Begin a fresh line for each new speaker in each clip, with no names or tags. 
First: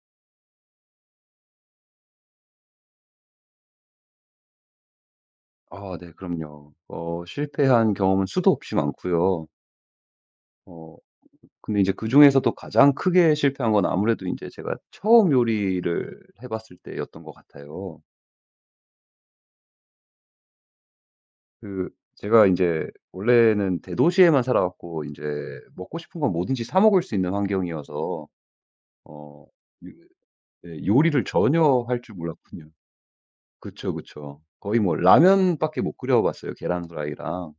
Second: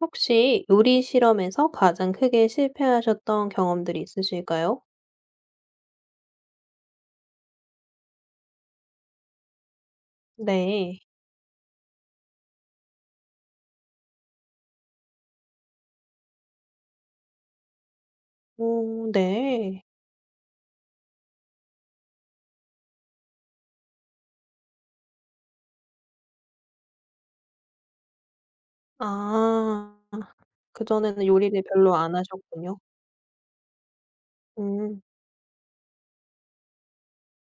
혹시 요리 실험에서 가장 크게 실패하셨던 경험들이 있으실까요?
아 네 그럼요. 실패한 경험은 수도 없이 많고요. 어
네.
근데 이제 그중에서도 가장 크게 실패한 건 아무래도 이제 제가 처음 요리를 해 봤을 때였던 것 같아요.
오 네.
그 제가 이제 원래는 대도시에만 살아 왔고 이제 먹고 싶은 건 뭐든지 사 먹을 수 있는 환경이어서 어 요
아.
예 요리를
그전에는 요리를
전혀
별로
할 줄
안
몰랐군요.
하셨군요.
그쵸, 그쵸. 거의 뭐
음.
라면밖에 못 끓여 봤어요 계란 후라이랑.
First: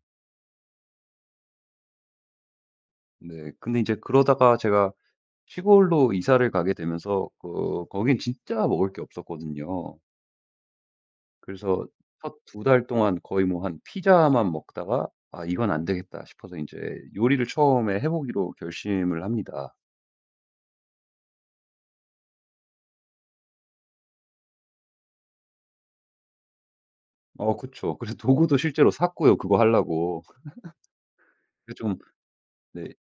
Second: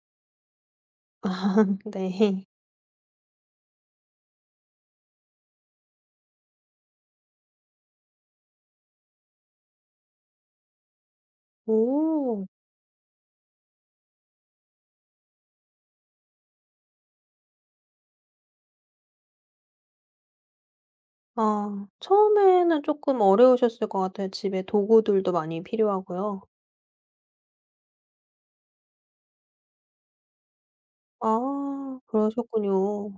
아 네.
네. 근데 이제 그러다가 제가 시골로 이사를 가게 되면서 거긴 진짜 먹을 게 없었거든요. 그래서 첫
오.
2달 동안 거의 뭐 한 피자만 먹다가 '아 이건 안 되겠다.' 싶어서 인제 요리를 처음에 해 보기로 결심을 합니다.
아 처음에는 조금 어려우셨을 것 같아요. 집에 도구들도 많이 필요하고요.
그쵸. 그래서 도구도 실제로 샀고요, 그거 하려고. 그 좀
아
네.
그러셨군요.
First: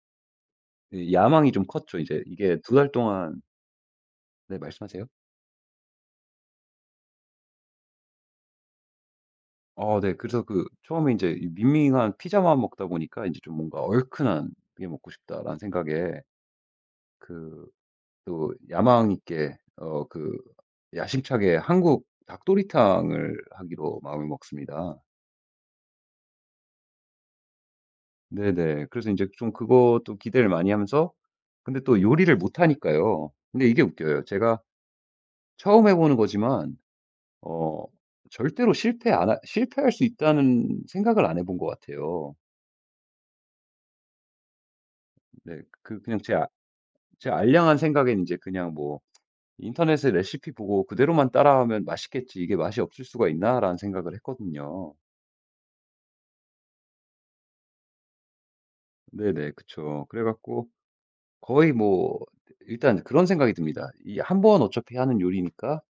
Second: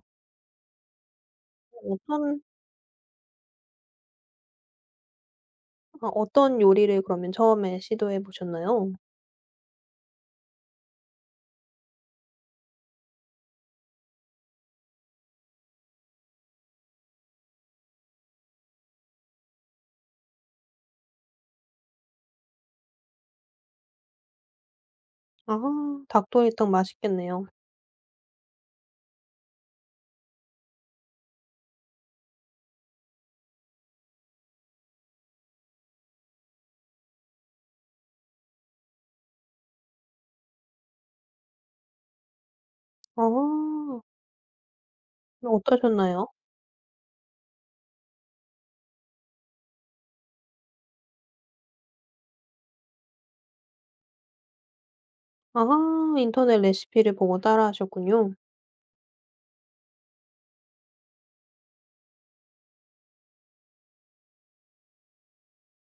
예 야망이 좀 컸죠. 이제
어떤
이게 2달 동안 네 말씀하세요.
아 어떤 요리를 그러면 처음에 시도해 보셨나요?
아 네. 그래서 처음에 인제 이밍한 피자만 먹다 보니까 인제 좀 뭔가 '얼큰한 게 먹고 싶다.'라는 생각에 그 또 야망 있게 야심차게 한국 닭도리탕을 하기로 마음을 먹습니다.
아 닭도리탕 맛있겠네요.
네네. 그래서 인제 좀 그것도 기대를 많이 하면서 근데 또 요리를 못하니까요. 근데 이게 웃겨요. 제가 처음 해 보는 거지만 어 절대로 실패할 수 있다는 생각을 안 해본 것 같아요.
아. 어,
네. 그냥
어떠셨나요?
제 알량한 생각엔 인제 그냥 뭐 '인터넷에 레시피 보고 그대로만 따라하면 맛있겠지. 이게 맛이 없을 수가 있나?'라는 생각을 했거든요.
아하 인터넷 레시피를 보고 따라하셨군요.
네네. 그쵸. 그래 갖고 거의 뭐 일단 그런 생각이 듭니다. 이 한 번 어차피 하는 요리니까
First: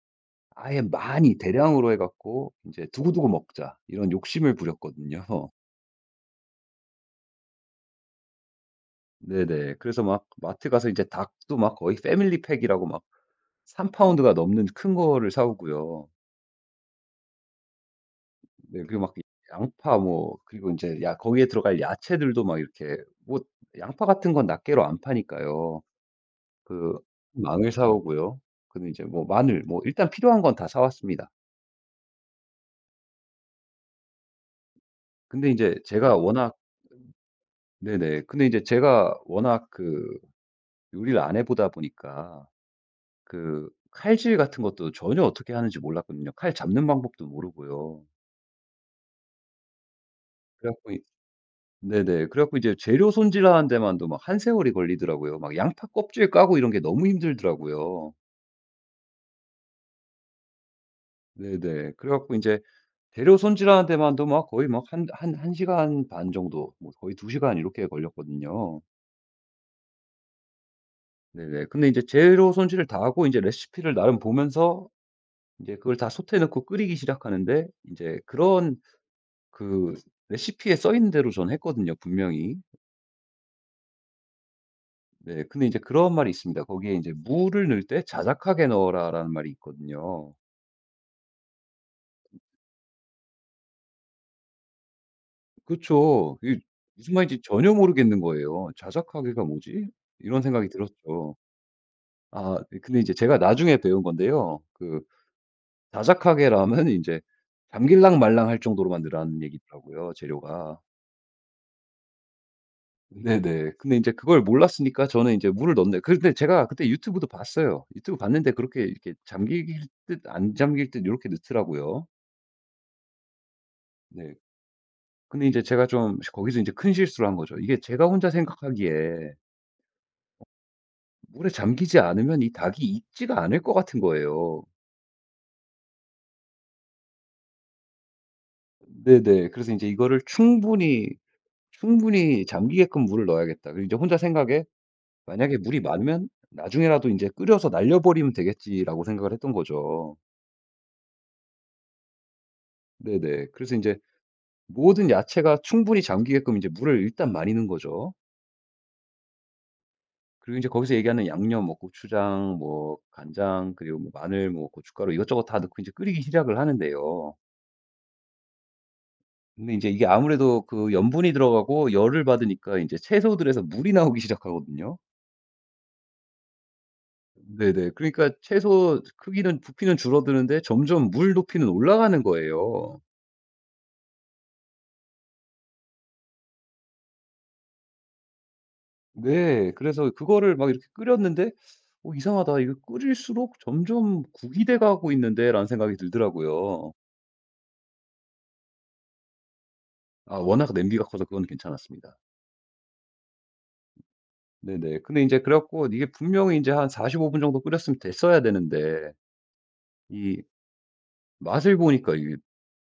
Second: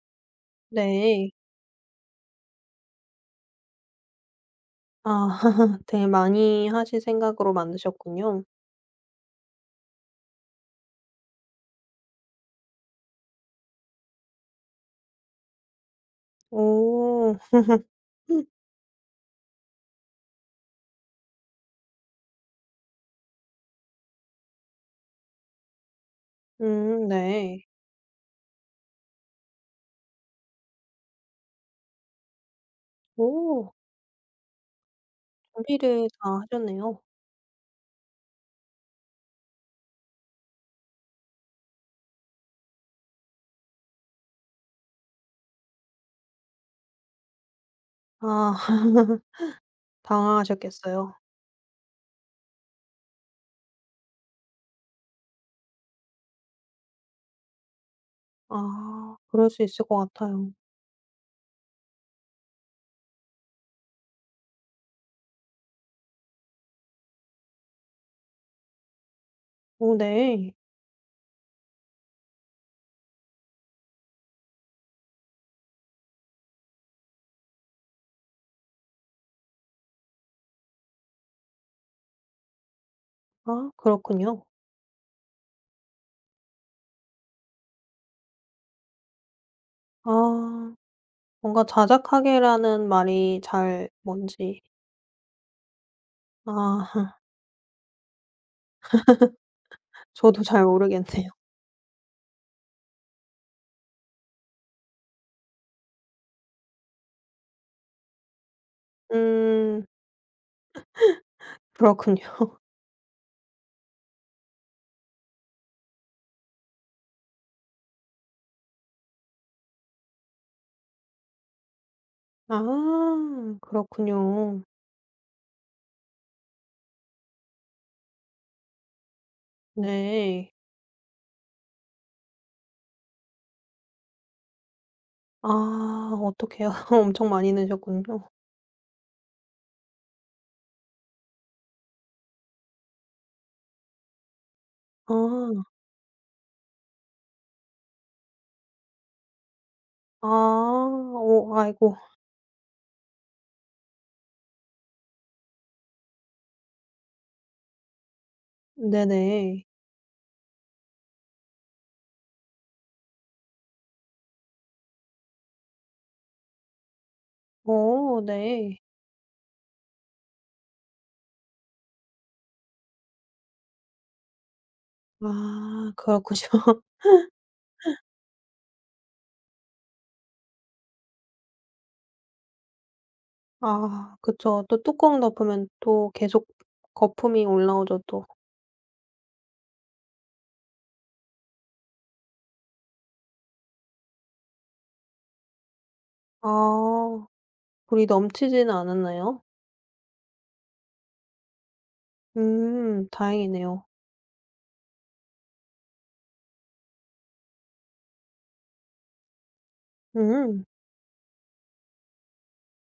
아예
네.
많이 대량으로 해 갖고 이제 두고두고 먹자 이런 욕심을
아
부렸거든요.
되게 많이 하실 생각으로 만드셨군요.
네네. 그래서 막 마트 가서 이제 닭도 막 거의 패밀리 팩이라고 막 3파운드 파운드가 넘는 큰 거를 사 오고요.
오.
네 그리고 막 양파 뭐 그리고 이제 야 거기에 들어갈 야채들도 막 이렇게 뭐 양파 같은 건 낱개로 안 파니까요. 그
네.
망을 사 오고요. 근데 이제 뭐 마늘 뭐 일단 필요한 건 다 사 왔습니다.
오
근데 이제
준비를
제가 네.
다
워낙
하셨네요.
네네. 근데 이제 제가 워낙 요리를 안 해 보다 보니까 칼질 같은 것도 전혀 어떻게 하는지 몰랐거든요. 칼 잡는 방법도 모르고요.
아
그래 갖고 이
당황하셨겠어요.
네네. 그래 갖고 이제 재료 손질하는 데만도 막 한세월이 걸리더라고요. 막 양파 껍질 까고 이런 게 너무 힘들더라고요.
아 그럴 수 있을 것 같아요.
네네. 그래 갖고 이제 재료 손질하는 데만도 막 거의 막 한 한 시간 반 정도 뭐 거의 2시간 시간 이렇게 걸렸거든요.
오 네.
네네. 근데 이제 재료 손질을 다 하고 이제 레시피를 나름 보면서 이제 그걸 다 솥에 넣고 끓이기 시작하는데 이제 그런 그 레시피에 써 있는 대로 전 했거든요, 분명히.
아 그렇군요.
네. 근데 이제 그런 말이 있습니다. 거기에 이제 "무를 넣을 때 자작하게 넣어라."라는 말이 있거든요.
아 뭔가 자작하게라는 말이 잘 뭔지
그쵸. 이
아
무슨 말인지 전혀 모르겠는 거예요. '자작하게가 뭐지?' 이런
저도 잘
생각이
모르겠네요.
들었죠. 아 예 근데 이제 제가 나중에 배운 건데요. 자작하게 라면 이제 잠길랑 말랑 할 정도로만 넣라는
음
얘기더라고요, 재료가.
그렇군요.
네네. 근데 이제 그걸 몰랐으니까 저는 이제 물을 넣는데 근데 제가 그때 유튜브도 봤어요. 유튜브 봤는데 그렇게 이렇게 잠길 듯 안 잠길 듯 요렇게 넣더라고요.
아
네.
그렇군요.
근데 이제 제가 좀 거기서 이제 큰 실수를 한 거죠. 이게 제가 혼자 생각하기에
네.
물에 잠기지 않으면 이 닭이 익지가 않을 것 같은 거예요.
아 어떡해요. 엄청 많이 넣으셨군요.
네네. 그래서 이제 이거를 충분히 잠기게끔 물을 넣어야겠다. 그리고 이제 혼자 생각에 '만약에
아.
물이 많으면 나중에라도 이제 끓여서 날려버리면 되겠지.'라고 생각을 했던 거죠.
아. 오, 아이고.
네네. 그래서 이제 모든 야채가 충분히 잠기게끔 이제 물을 일단 많이 넣은 거죠.
네네.
그리고 이제 거기서 얘기하는 양념 뭐 고추장 뭐 간장 그리고 뭐 마늘 뭐 고춧가루 이것저것 다 넣고 이제 끓이기 시작을 하는데요.
오 네.
근데 이제 이게 아무래도 염분이 들어가고 열을 받으니까 이제 채소들에서 물이 나오기 시작하거든요.
아 그렇군요.
네네. 그러니까 채소 크기는 부피는 줄어드는데 점점 물 높이는 올라가는 거예요.
아 그쵸. 또 뚜껑 덮으면 또 계속 거품이 올라오죠 또.
네. 그래서 그거를 막 이렇게 끓였는데 '어 이상하다. 이거 끓일수록 점점 국이 돼 가고 있는데.'라는 생각이 들더라고요.
아 물이 넘치지는 않았나요?
아 워낙 냄비가 커서 그건 괜찮았습니다.
다행이네요.
네네. 근데 이제 그래 갖고 이게 분명히 이제한 45 분 정도 끓였으면 됐어야 되는데 이
음.
맛을 보니까 이게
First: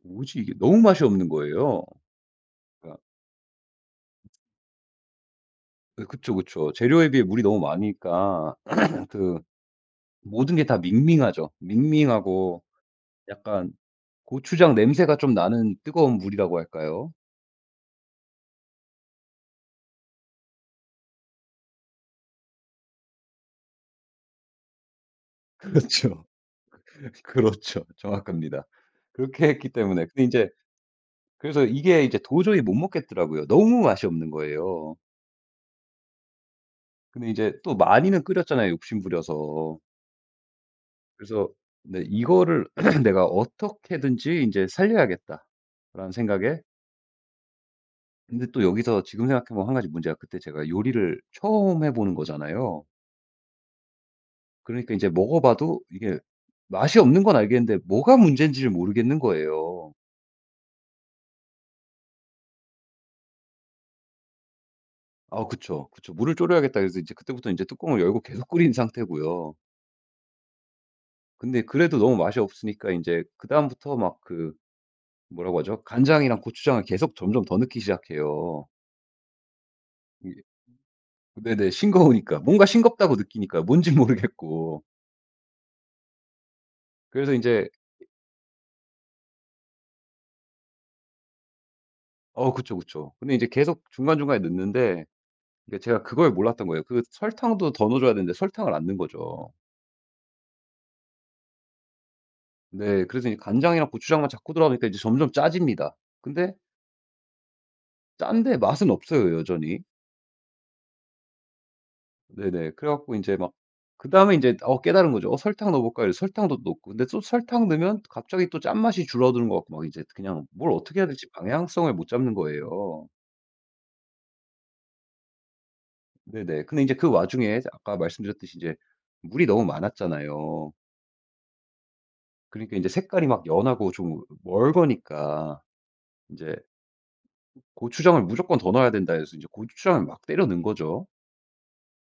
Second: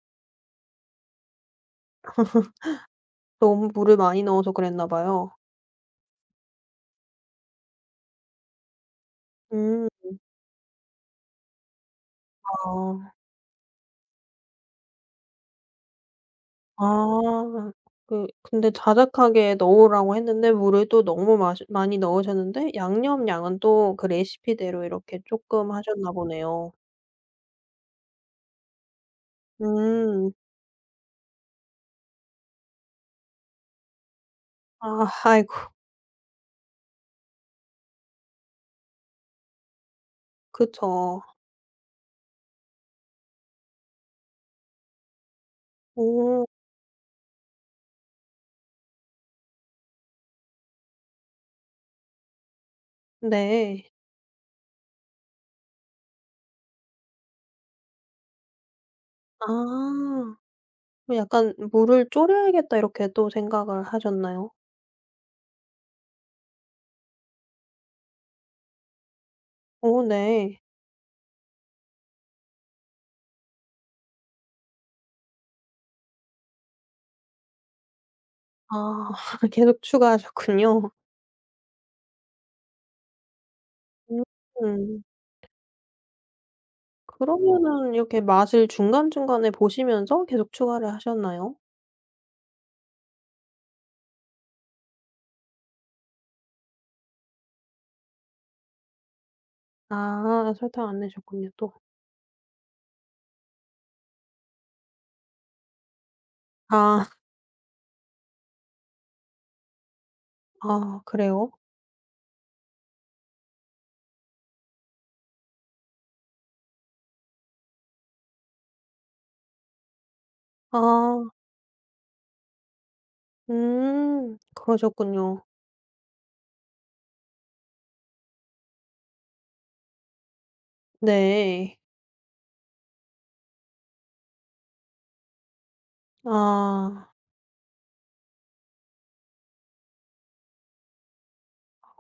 뭐지 이게 너무 맛이 없는 거예요. 그러니까
너무 물을 많이 넣어서 그랬나 봐요.
예 그쵸, 그쵸. 재료에 비해 물이 너무 많으니까 그
음.
모든 게 다 밍밍하죠. 밍밍하고
아.
약간 고추장 냄새가 좀 나는 뜨거운 물이라고 할까요?
아. 그 근데 자작하게 넣으라고 했는데 물을 또 너무 마시 많이 넣으셨는데 양념 양은 또 그 레시피대로 이렇게 쪼끔 하셨나
그렇죠.
보네요.
그렇죠. 정확합니다. 그렇게 했기 때문에 근데 이
음.
제 그래서 이게 이제 도저히 못 먹겠더라고요. 너무 맛이 없는 거예요.
아 아이고
근데 이제 또 많이는 끓였잖아요, 욕심 부려서.
그쵸.
그래서 네 이거를 '내가 어떻게든지 이제 살려야겠다.'라는
오
생각에 근데 또 여기서 지금 생각해 보면 한 가지 문제가 그때 제가 요리를 처음 해 보는 거잖아요.
네.
그러니까 이제 먹어 봐도 이게 맛이 없는 건 알겠는데 뭐가 문제인지를 모르겠는 거예요.
아. 그 약간 '물을 졸여야겠다.' 이렇게 또 생각을 하셨나요?
아 그쵸. 그쵸. '물을 졸여야겠다.' 그래서 이제 그때부터 이제 뚜껑을 열고 계속 끓인 상태고요.
어 네.
근데 그래도 너무 맛이 없으니까 이제 그다음부터 막 뭐라고 하죠? 간장이랑 고추장을 계속 점점 더 넣기 시작해요.
아 계속
이게
추가하셨군요.
네네. 싱거우니까. 뭔가 싱겁다고 느끼니까 뭔지 모르겠고.
음.
그래서 이제
그러면은 이렇게 맛을 중간중간에 보시면서 계속 추가를 하셨나요?
그쵸, 그쵸. 근데 이제 계속 중간중간에 넣는데 이게 제가 그걸 몰랐던 거예요. 설탕도 더 넣어 줘야 되는데 설탕을 안 넣은 거죠.
아 설탕 안 넣으셨군요 또.
네. 그래서 이제 간장이랑 고추장만 자꾸 들어가니까 이제 점점 짜집니다. 근데
아.
짠데 맛은 없어요 여전히.
아 그래요?
네네. 그래 갖고 인제 막 그다음에 인제 깨달은 거죠. '어 설탕 넣어 볼까?' 이래서 설탕도 넣고 근데 또 설탕 넣으면 갑자기 또 짠맛이 줄어드는 것 같고 막 이제 그냥 뭘 어떻게 해야 될지
아.
방향성을 못 잡는 거예요.
음. 그러셨군요.
네네. 근데 인제 그 와중에 아까 말씀드렸듯이 인제 물이 너무 많았잖아요.
네.
그러니까 인제 색깔이 막 연하고 좀 멀거니까 인제
아
'고추장을 무조건 더 넣어야 된다.' 해서 인제 고추장을 막 때려 넣은 거죠.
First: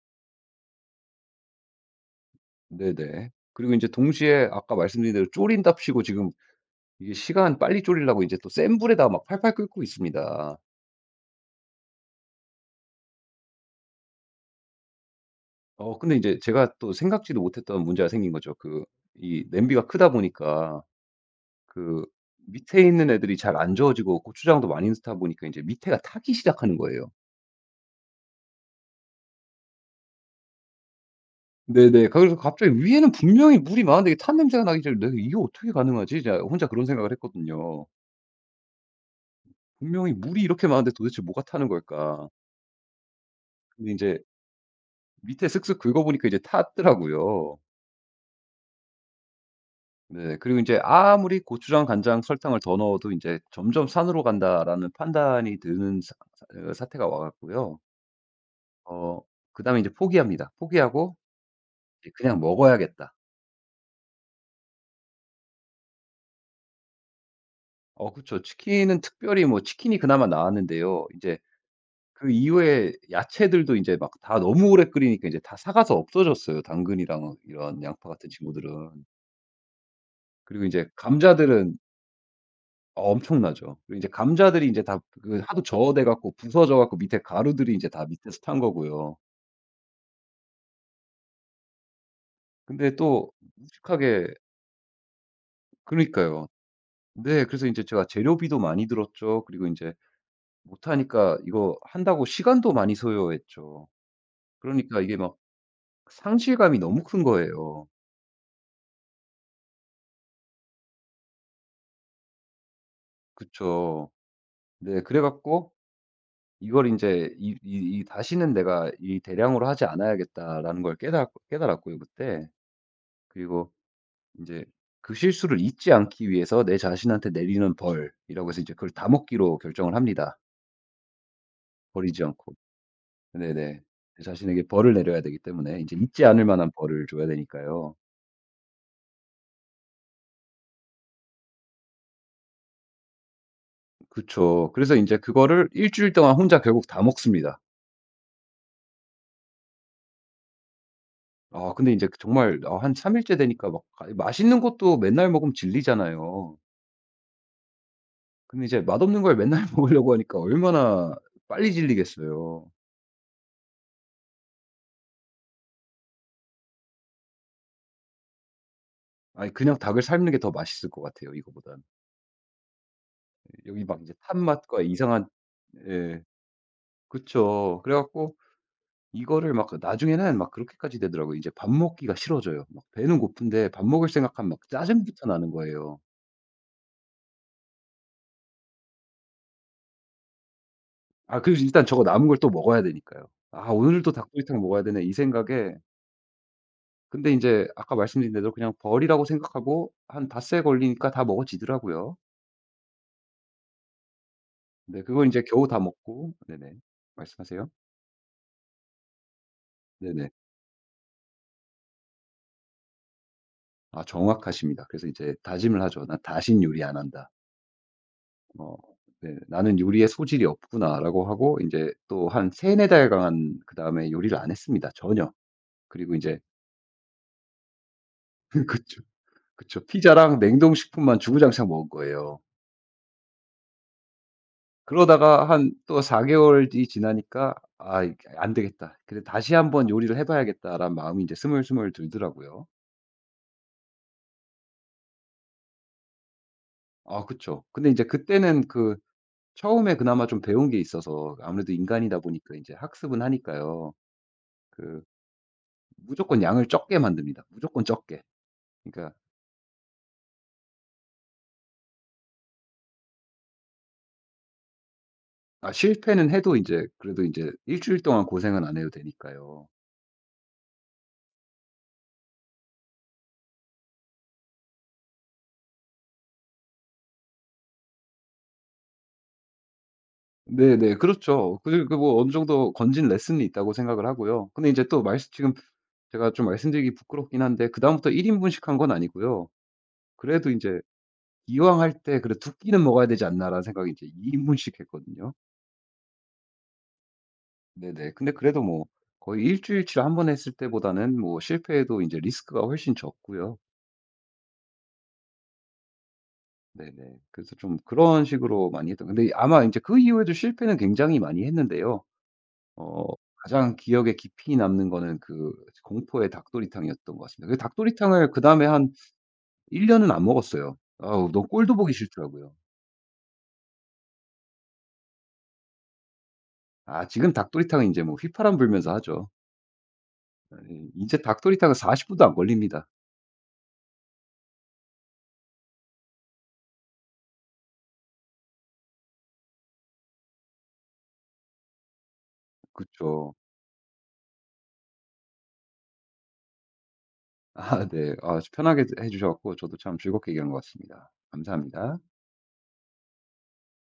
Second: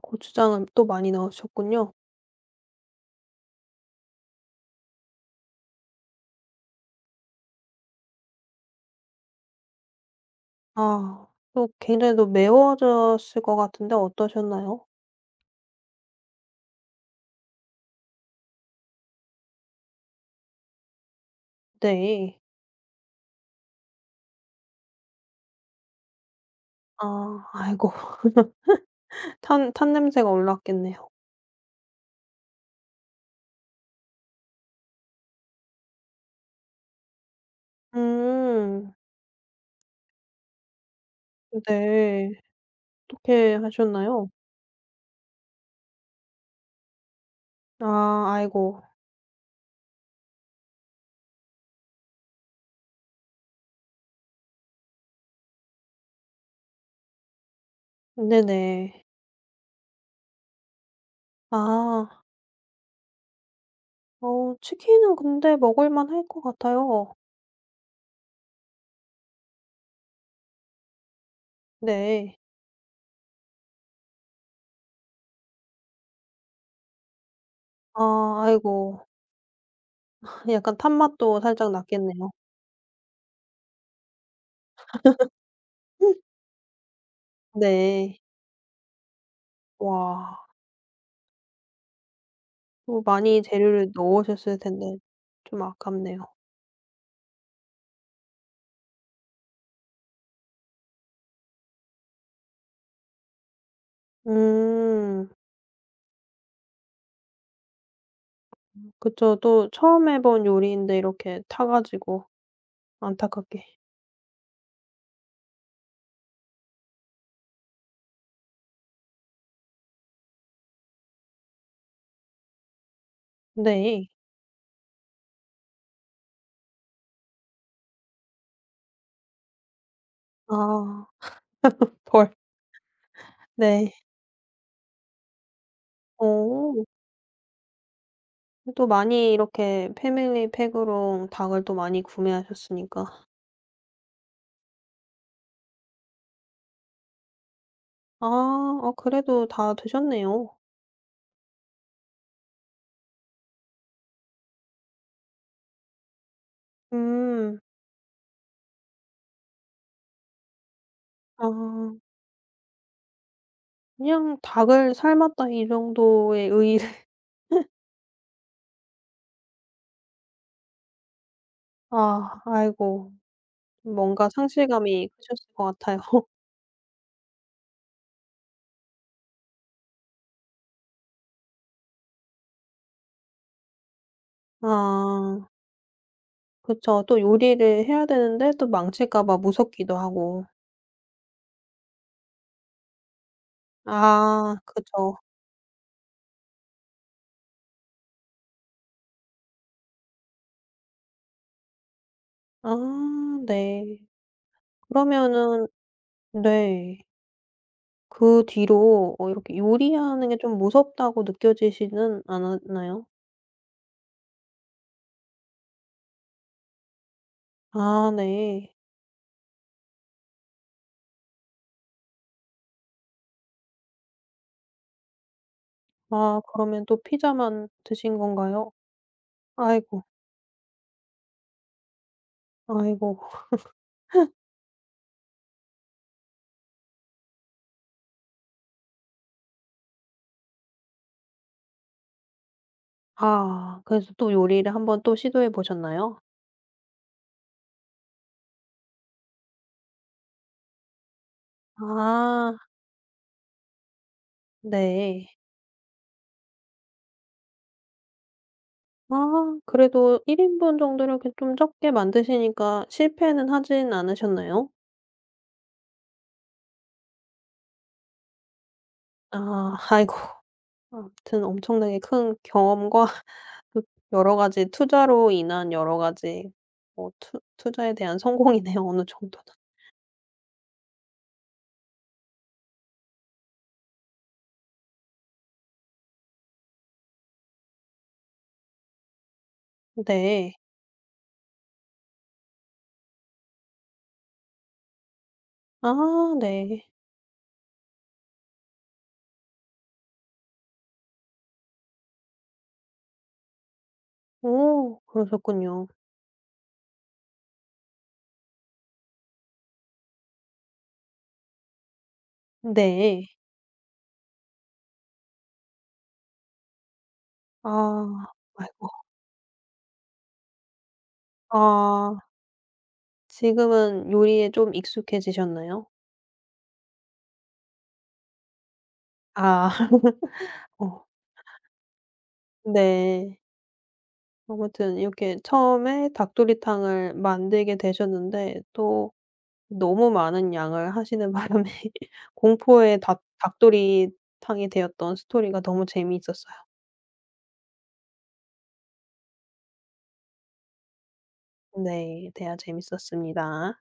고추장을 또 많이 넣으셨군요.
네네. 그리고 이제 동시에 아까 말씀드린 대로 졸인답시고 지금 이게 시간 빨리 졸이려고 이제 또 센 불에다가 막 팔팔 끓고 있습니다.
아 또 굉장히 또 매워졌을 것 같은데 어떠셨나요?
근데 이제 제가 또 생각지도 못했던 문제가 생긴 거죠. 이 냄비가 크다 보니까 그
네.
밑에 있는 애들이 잘 안 저어지고 고추장도 많이 넣다 보니까 이제 밑에가 타기 시작하는 거예요.
아 아이고 탄 냄새가 올라왔겠네요.
네네. 그래서 갑자기 위에는 분명히 물이 많은데 이게 탄 냄새가 나기 전에 '내가 이게 어떻게 가능하지?' 제가 혼자 그런 생각을 했거든요.
음.
'분명히 물이 이렇게 많은데 도대체 뭐가 타는 걸까?'
네. 어떻게
근데 이제
하셨나요?
밑에 슥슥 긁어보니까 이제 탔더라고요.
아 아이고.
네. 그리고 인제 아무리 고추장, 간장, 설탕을 더 넣어도 인제 '점점 산으로 간다.'라는 판단이 드는 사 사 어 사태가 와 갖고요.
네네.
어 그다음에 이제 포기합니다. 포기하고 이제
아.
'그냥 먹어야겠다.'
어 치킨은 근데 먹을 만할 것 같아요.
그쵸. 치킨은 특별히 뭐 치킨이 그나마 나았는데요. 인제 그
네.
이후에 야채들도 인제 막 다 너무 오래 끓이니까 이제 다 사가서 없어졌어요, 당근이랑 이런
아
양파 같은 친구들은.
아이고
그리고 이
약간
제
탄맛도 살짝
감자들은
났겠네요.
엄청나죠. 그리고 이제 감자들이 이제 다 하도 저어돼 갖고 부서져 갖고 밑에 가루들이 이제 다
네.
밑에서 탄 거고요.
와.
근데
또
또
많이 재료를
무식하게
넣으셨을 텐데 좀 아깝네요.
그러니까요. 네. 그래서 인제 제가 재료비도 많이 들었죠. 그리고 인제 못하니까 이거 한다고 시간도 많이 소요했죠. 그러니까 이게
음.
막 상실감이 너무 큰 거예요.
그쵸. 또 처음 해본 요리인데 이렇게 타 가지고 안타깝게.
그쵸. 네. 그래 갖고 이걸 인제 이 '다시는 내가 이 대량으로 하지 않아야겠다.'라는 걸 깨달았고요 그때. 그리고
네.
이제 그 실수를 잊지 않기 위해서 내 자신한테 내리는 벌이라고 해서 이제 그걸 다목기로 결정을 합니다,
아
버리지
벌.
않고. 네네.
네.
내 자신에게 벌을 내려야 되기 때문에 이제 잊지 않을 만한
어.
벌을 줘야 되니까요.
또 많이 이렇게 패밀리 팩으로 닭을 또 많이 구매하셨으니까.
그쵸. 그래서 이제 그거를 1주일 동안 혼자 결국 다 먹습니다.
아. 아 그래도 다 드셨네요.
아 근데 이제 정말 아 한 3일째 일째 되니까 막 아 맛있는 것도 맨날 먹으면 질리잖아요.
음.
근데 이제 맛없는 걸 맨날 먹으려고 하니까 얼마나
아.
빨리 질리겠어요.
그냥 닭을 삶았다 이 정도의 의의를
아 그냥 닭을 삶는 게 더 맛있을 것 같아요, 이거보단.
아 아이고
여기 막 이제
뭔가
탄 맛과
상실감이
이상한
크셨을 것 같아요.
예. 그쵸. 그래 갖고 이거를 막 나중에는 막 그렇게까지 되더라고요. 이제 밥 먹기가 싫어져요. 막 배는 고픈데 밥 먹을 생각하면 막 짜증부터
아
나는 거예요.
그쵸. 또 요리를 해야 되는데 또 망칠까 봐 무섭기도 하고.
아 그리고 일단 저거 남은 걸 또 먹어야 되니까요. '아 오늘 또
아
닭도리탕 먹어야 되네.' 이
그죠.
생각에 근데 인제 아까 말씀드린 대로 그냥 버리라고 생각하고 한 닷새 걸리니까 다 먹어지더라고요.
아 네.
네 그걸 인제 겨우
그러면은
다 먹고 네네.
네.
말씀하세요?
그 뒤로 어 이렇게 요리하는
네네.
게 좀 무섭다고 느껴지지는 않았나요?
아 정확하십니다. 그래서 이제 다짐을 하죠. '난 다신 요리 안 한다.'
아 네.
어 네 '나는 요리에 소질이 없구나.'라고 하고 이제 또 한 3~4 달간 그다음에 요리를 안 했습니다 전혀. 그리고 이제
아 그러면 또 피자만 드신 건가요?
그쵸. 그쵸.
아이고,
피자랑 냉동식품만 주구장창 먹은 거예요.
아이고.
그러다가 한 또 4개월 개월이 지나니까 '아 이게 안 되겠다. 그래 다시 한번 요리를 해 봐야겠다.'라는 마음이 이제 스물스물 들더라고요.
아 그래서 또 요리를 한번 또 시도해 보셨나요?
아 그쵸. 근데 이제 그때는 처음에 그나마 좀 배운 게 있어서 아무래도 인간이다
아
보니까 이제 학습은 하니까요. 그
네.
무조건 양을 적게 만듭니다. 무조건 적게. 그러니까
아 그래도 1 인분 정도 이렇게 좀 적게 만드시니까 실패는 하진 않으셨나요?
아 실패는 해도 이제 그래도 이제 1주일 동안 고생은 안 해도 되니까요.
아 아이고. 아무튼 엄청나게 큰 경험과 또 여러 가지 투자로 인한 여러 가지 뭐 투 투자에 대한 성공이네요 어느 정도는.
네네. 그렇죠. 뭐 어느 정도 건진 레슨이 있다고 생각을 하고요. 근데 이제 또 말씀 지금 제가 좀 말씀드리기 부끄럽긴 한데 그다음부터 1인분 인분씩 한 건 아니고요. 그래도
네.
이제 '이왕 할 때 그래 두 끼는 먹어야 되지 않나.'라는 생각이 이제2인분 인분씩 했거든요.
아 네.
네네. 근데 그래도 뭐 거의 일 주일치를 한 번 했을 때보다는 뭐 실패해도 이제 리스크가 훨씬 적고요.
오 그러셨군요.
네네. 그래서 좀 그런 식으로 많이 했던 근데 아마 이제 그 이후에도 실패는 굉장히 많이 했는데요. 어
네.
가장 기억에 깊이 남는 거는 그 공포의 닭도리탕이었던 것 같습니다. 그
아
닭도리탕을 그다음에
아이고.
한 1년 년은 안 먹었어요. 아우 너무 꼴도 보기
아.
싫더라고요.
지금은 요리에 좀 익숙해지셨나요?
아 지금 닭도리탕은 이제 뭐 휘파람 불면서 하죠.
아. 어
이제 닭도리탕은 40분 분도 안 걸립니다.
네. 아무튼 이렇게 처음에 닭도리탕을 만들게 되셨는데 또 너무 많은 양을 하시는 바람에 공포의 닭
그쵸.
닭도리탕이 되었던 스토리가 너무 재미있었어요.
아 네. 아 편하게 해 주셔 갖고 저도 참 즐겁게 얘기한 것 같습니다. 감사합니다.
네. 대화 재밌었습니다.